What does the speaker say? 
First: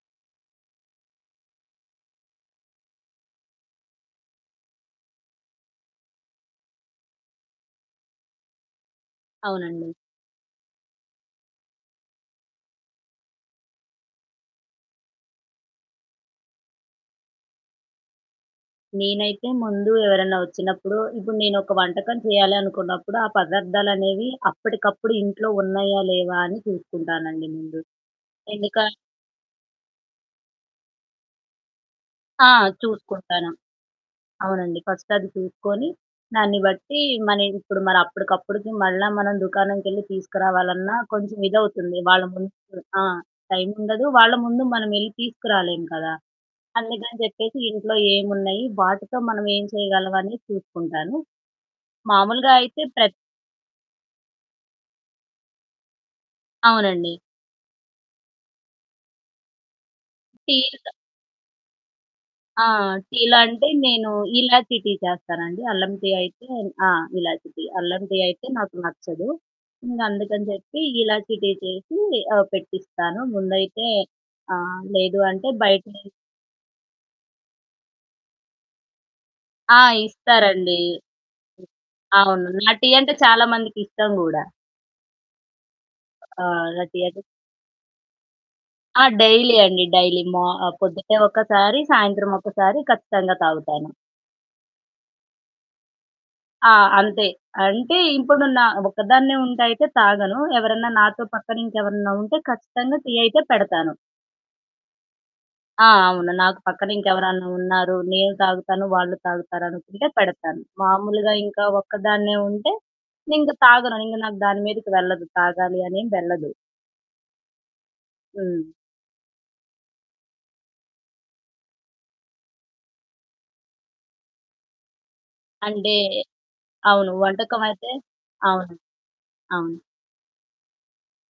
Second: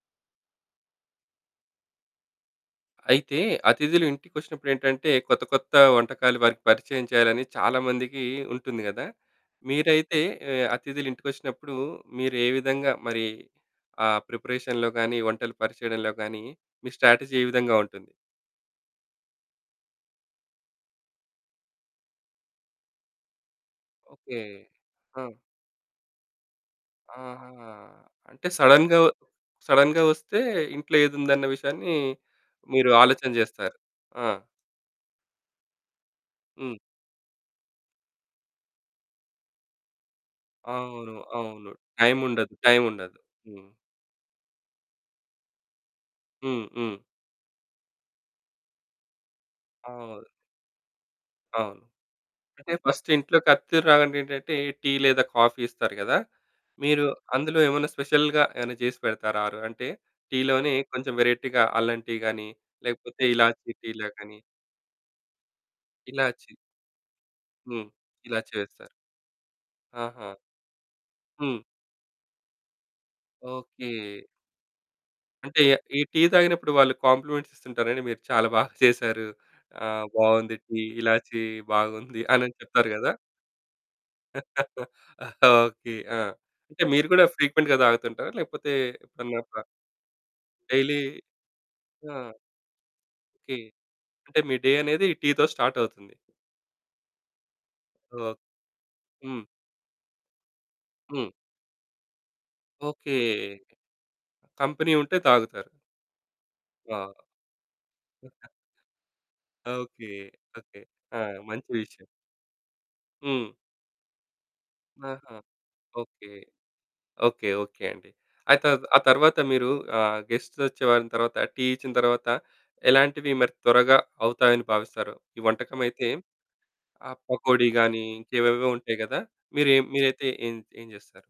అయితే, అతిథులు ఇంటికొచ్చినప్పుడేంటంటే కొత్త కొత్త వంటకాలు వారికి పరిచయం చేయాలని చాలామందికి ఉంటుంది కదా! అవునండి. మీరైతే ఆహ్, అతిథులు ఇంటికొచ్చినప్పుడు మీరే విధంగా మరి, ఆహ్, ప్రిపరేషన్‌లో గానీ, వంటలు పరిచయంలో గానీ మీ స్ట్రాటజీ ఏ విధంగా ఉంటుంది? నేనైతే ముందు ఎవరైనా వచ్చినప్పుడు ఇప్పుడు నేనొక వంటకం చేయాలనుకున్నప్పుడు ఆ పదార్థాలనేవి ఓకే. అప్పటికప్పుడు ఆ! ఇంట్లో ఉన్నాయా లేవా? అని ఆహా! చూసుకుంటానండి ముందు. అంటే ఎందుకా సడెన్‌గా, ఒ సడెన్‌గా వస్తే, ఇంట్లో ఏదుందన్న విషయాన్ని ఆ! మీరు ఆలోచన చూసుకుంటను. చేస్తారు. ఆ! అవునండి. ఫస్ట్ అది చూసుకొని, దాన్ని హ్మ్. బట్టి మని ఇప్పుడు మరప్పటికప్పటికి మళ్ళా మనం దుకాణంకెళ్ళి తీసుకురావాలన్నా అవును. కొంచెం అవును. ఇదవుతుంది. వాళ్ళ ముందు టైముండదు. ఆ! టైముండదు. హ్మ్. టైముండదు. వాళ్ళ ముందు మనం ఎల్లి తీసుకురాలేం కదా! హ్మ్. హ్మ్. అందుకని చెప్పేసి ఇంట్లో ఏమున్నాయి వాటితో మనం ఏం అవును. చేయగలంవని చూసుకుంటాను. అవును. మామూలుగా అంటే అయితే ఫస్ట్ ప్రత్ ఇంట్లోకి అథిదులు రాగానే ఏంటంటే టీ లేదా కాఫీ ఇస్తారు కదా! మీరు అవునండి. అందులో ఏమన్నా స్పెషల్‌గా ఏమైనా చేసి పెడతారా? ఆరు అంటే టీలోనే టీలు త కొంచెం వెరైటీగా అల్లం టీ గానీ, ఆ! లేకపోతే టీలంటే ఇలాచీ టీలా నేను గానీ ఇలాచీ టీ చేస్తానండి. అల్లంటీ అయితే ఇలాచి. ఆ! ఇలాచీ టీ. హ్మ్. అల్లంటీ అయితే ఇలాచి నాకు వేస్తారు. నచ్చదు. ఆహా! ఇంకందుకని చెప్పి ఇలాచీ టీ హ్మ్. చేసి ఆహ్, పెట్టిస్తాను. ముందైతే. ఓకే. ఆహ్, లేదు అంటే అంటే బయట ఈ టీ తాగినప్పుడు వాళ్ళు కాంప్లిమెంట్స్ ఇస్తుంటారండి? మీరు చాలా బా చేశారు. ఆ! ఆహ్, బాగుంది ఇస్తారండి. టీ, హ్మ్. ఇలాచీ బాగుంది అవును. అనని నా చెప్తారు టీ కదా! అంటే చాలామందికిష్టం గూడా. ఓకే. ఆ! ఆ! అంటే నా టీ మీరు అంటే కూడా ఫ్రీక్వెంట్‌గా తాగుతుంటారా? లేకపోతే ఆ! ఎప్పుడన్నా డైలీ అట్లా? అండి. డైలీ మో ఆహ్, డైలీ? పొద్దుటే ఒక్కసారి, సాయంత్రం ఆ! ఒక్కసారి ఖచ్చితంగా ఓకె. తాగుతాను. అంటే మీ డే అనేది టీతో స్టార్ట్ అవుతుంది. ఆ! అంతే. అంటే ఓహ్! ఇప్పుడు నా ఒకదాన్నే హ్మ్. ఉంటే అయితే తాగను. ఎవరన్నా నాతో హ్మ్. పక్కనింకెవరన్నా ఉంటే ఖచ్చితంగా టీ ఓకే. అయితే పెడతాను. కంపెనీ ఉంటే తాగుతారు. ఆ! అవును. నాకు ఆ! పక్కనింకెవరన్నా ఉన్నారు నేను తాగుతాను, వాళ్ళు ఓకే. తాగుతారనుకుంటే పెడతాను. ఓకే. ఆ! మామూలుగా ఇంకా మంచి విషయం. ఒక్కదాన్నే ఉంటే, హ్మ్. ఇంగ తాగను. ఇంగ నాకు దాని మీదకి వెళ్ళదు ఆహా! తాగాలి అనేం ఓకే. వెళ్ళదు. ఓకే ఓకే అండి. అయితే హ్మ్. ఆ తర్వాత మీరు ఆహ్, గెస్ట్స్ వచ్చేవారు, తర్వాత టీ ఇచ్చిన తర్వాత, ఎలాంటివి మరి త్వరగా అవుతాయని భావిస్తారు? ఈ అంటే. వంటకమైతే, అవును. ఆహ్, వంటకం పకోడీ అయితే గానీ ఇంకేవో అవును. ఉంటాయి కదా! అవును. మీరేం మీరైతే ఏం చ్ ఏం చేస్తారు?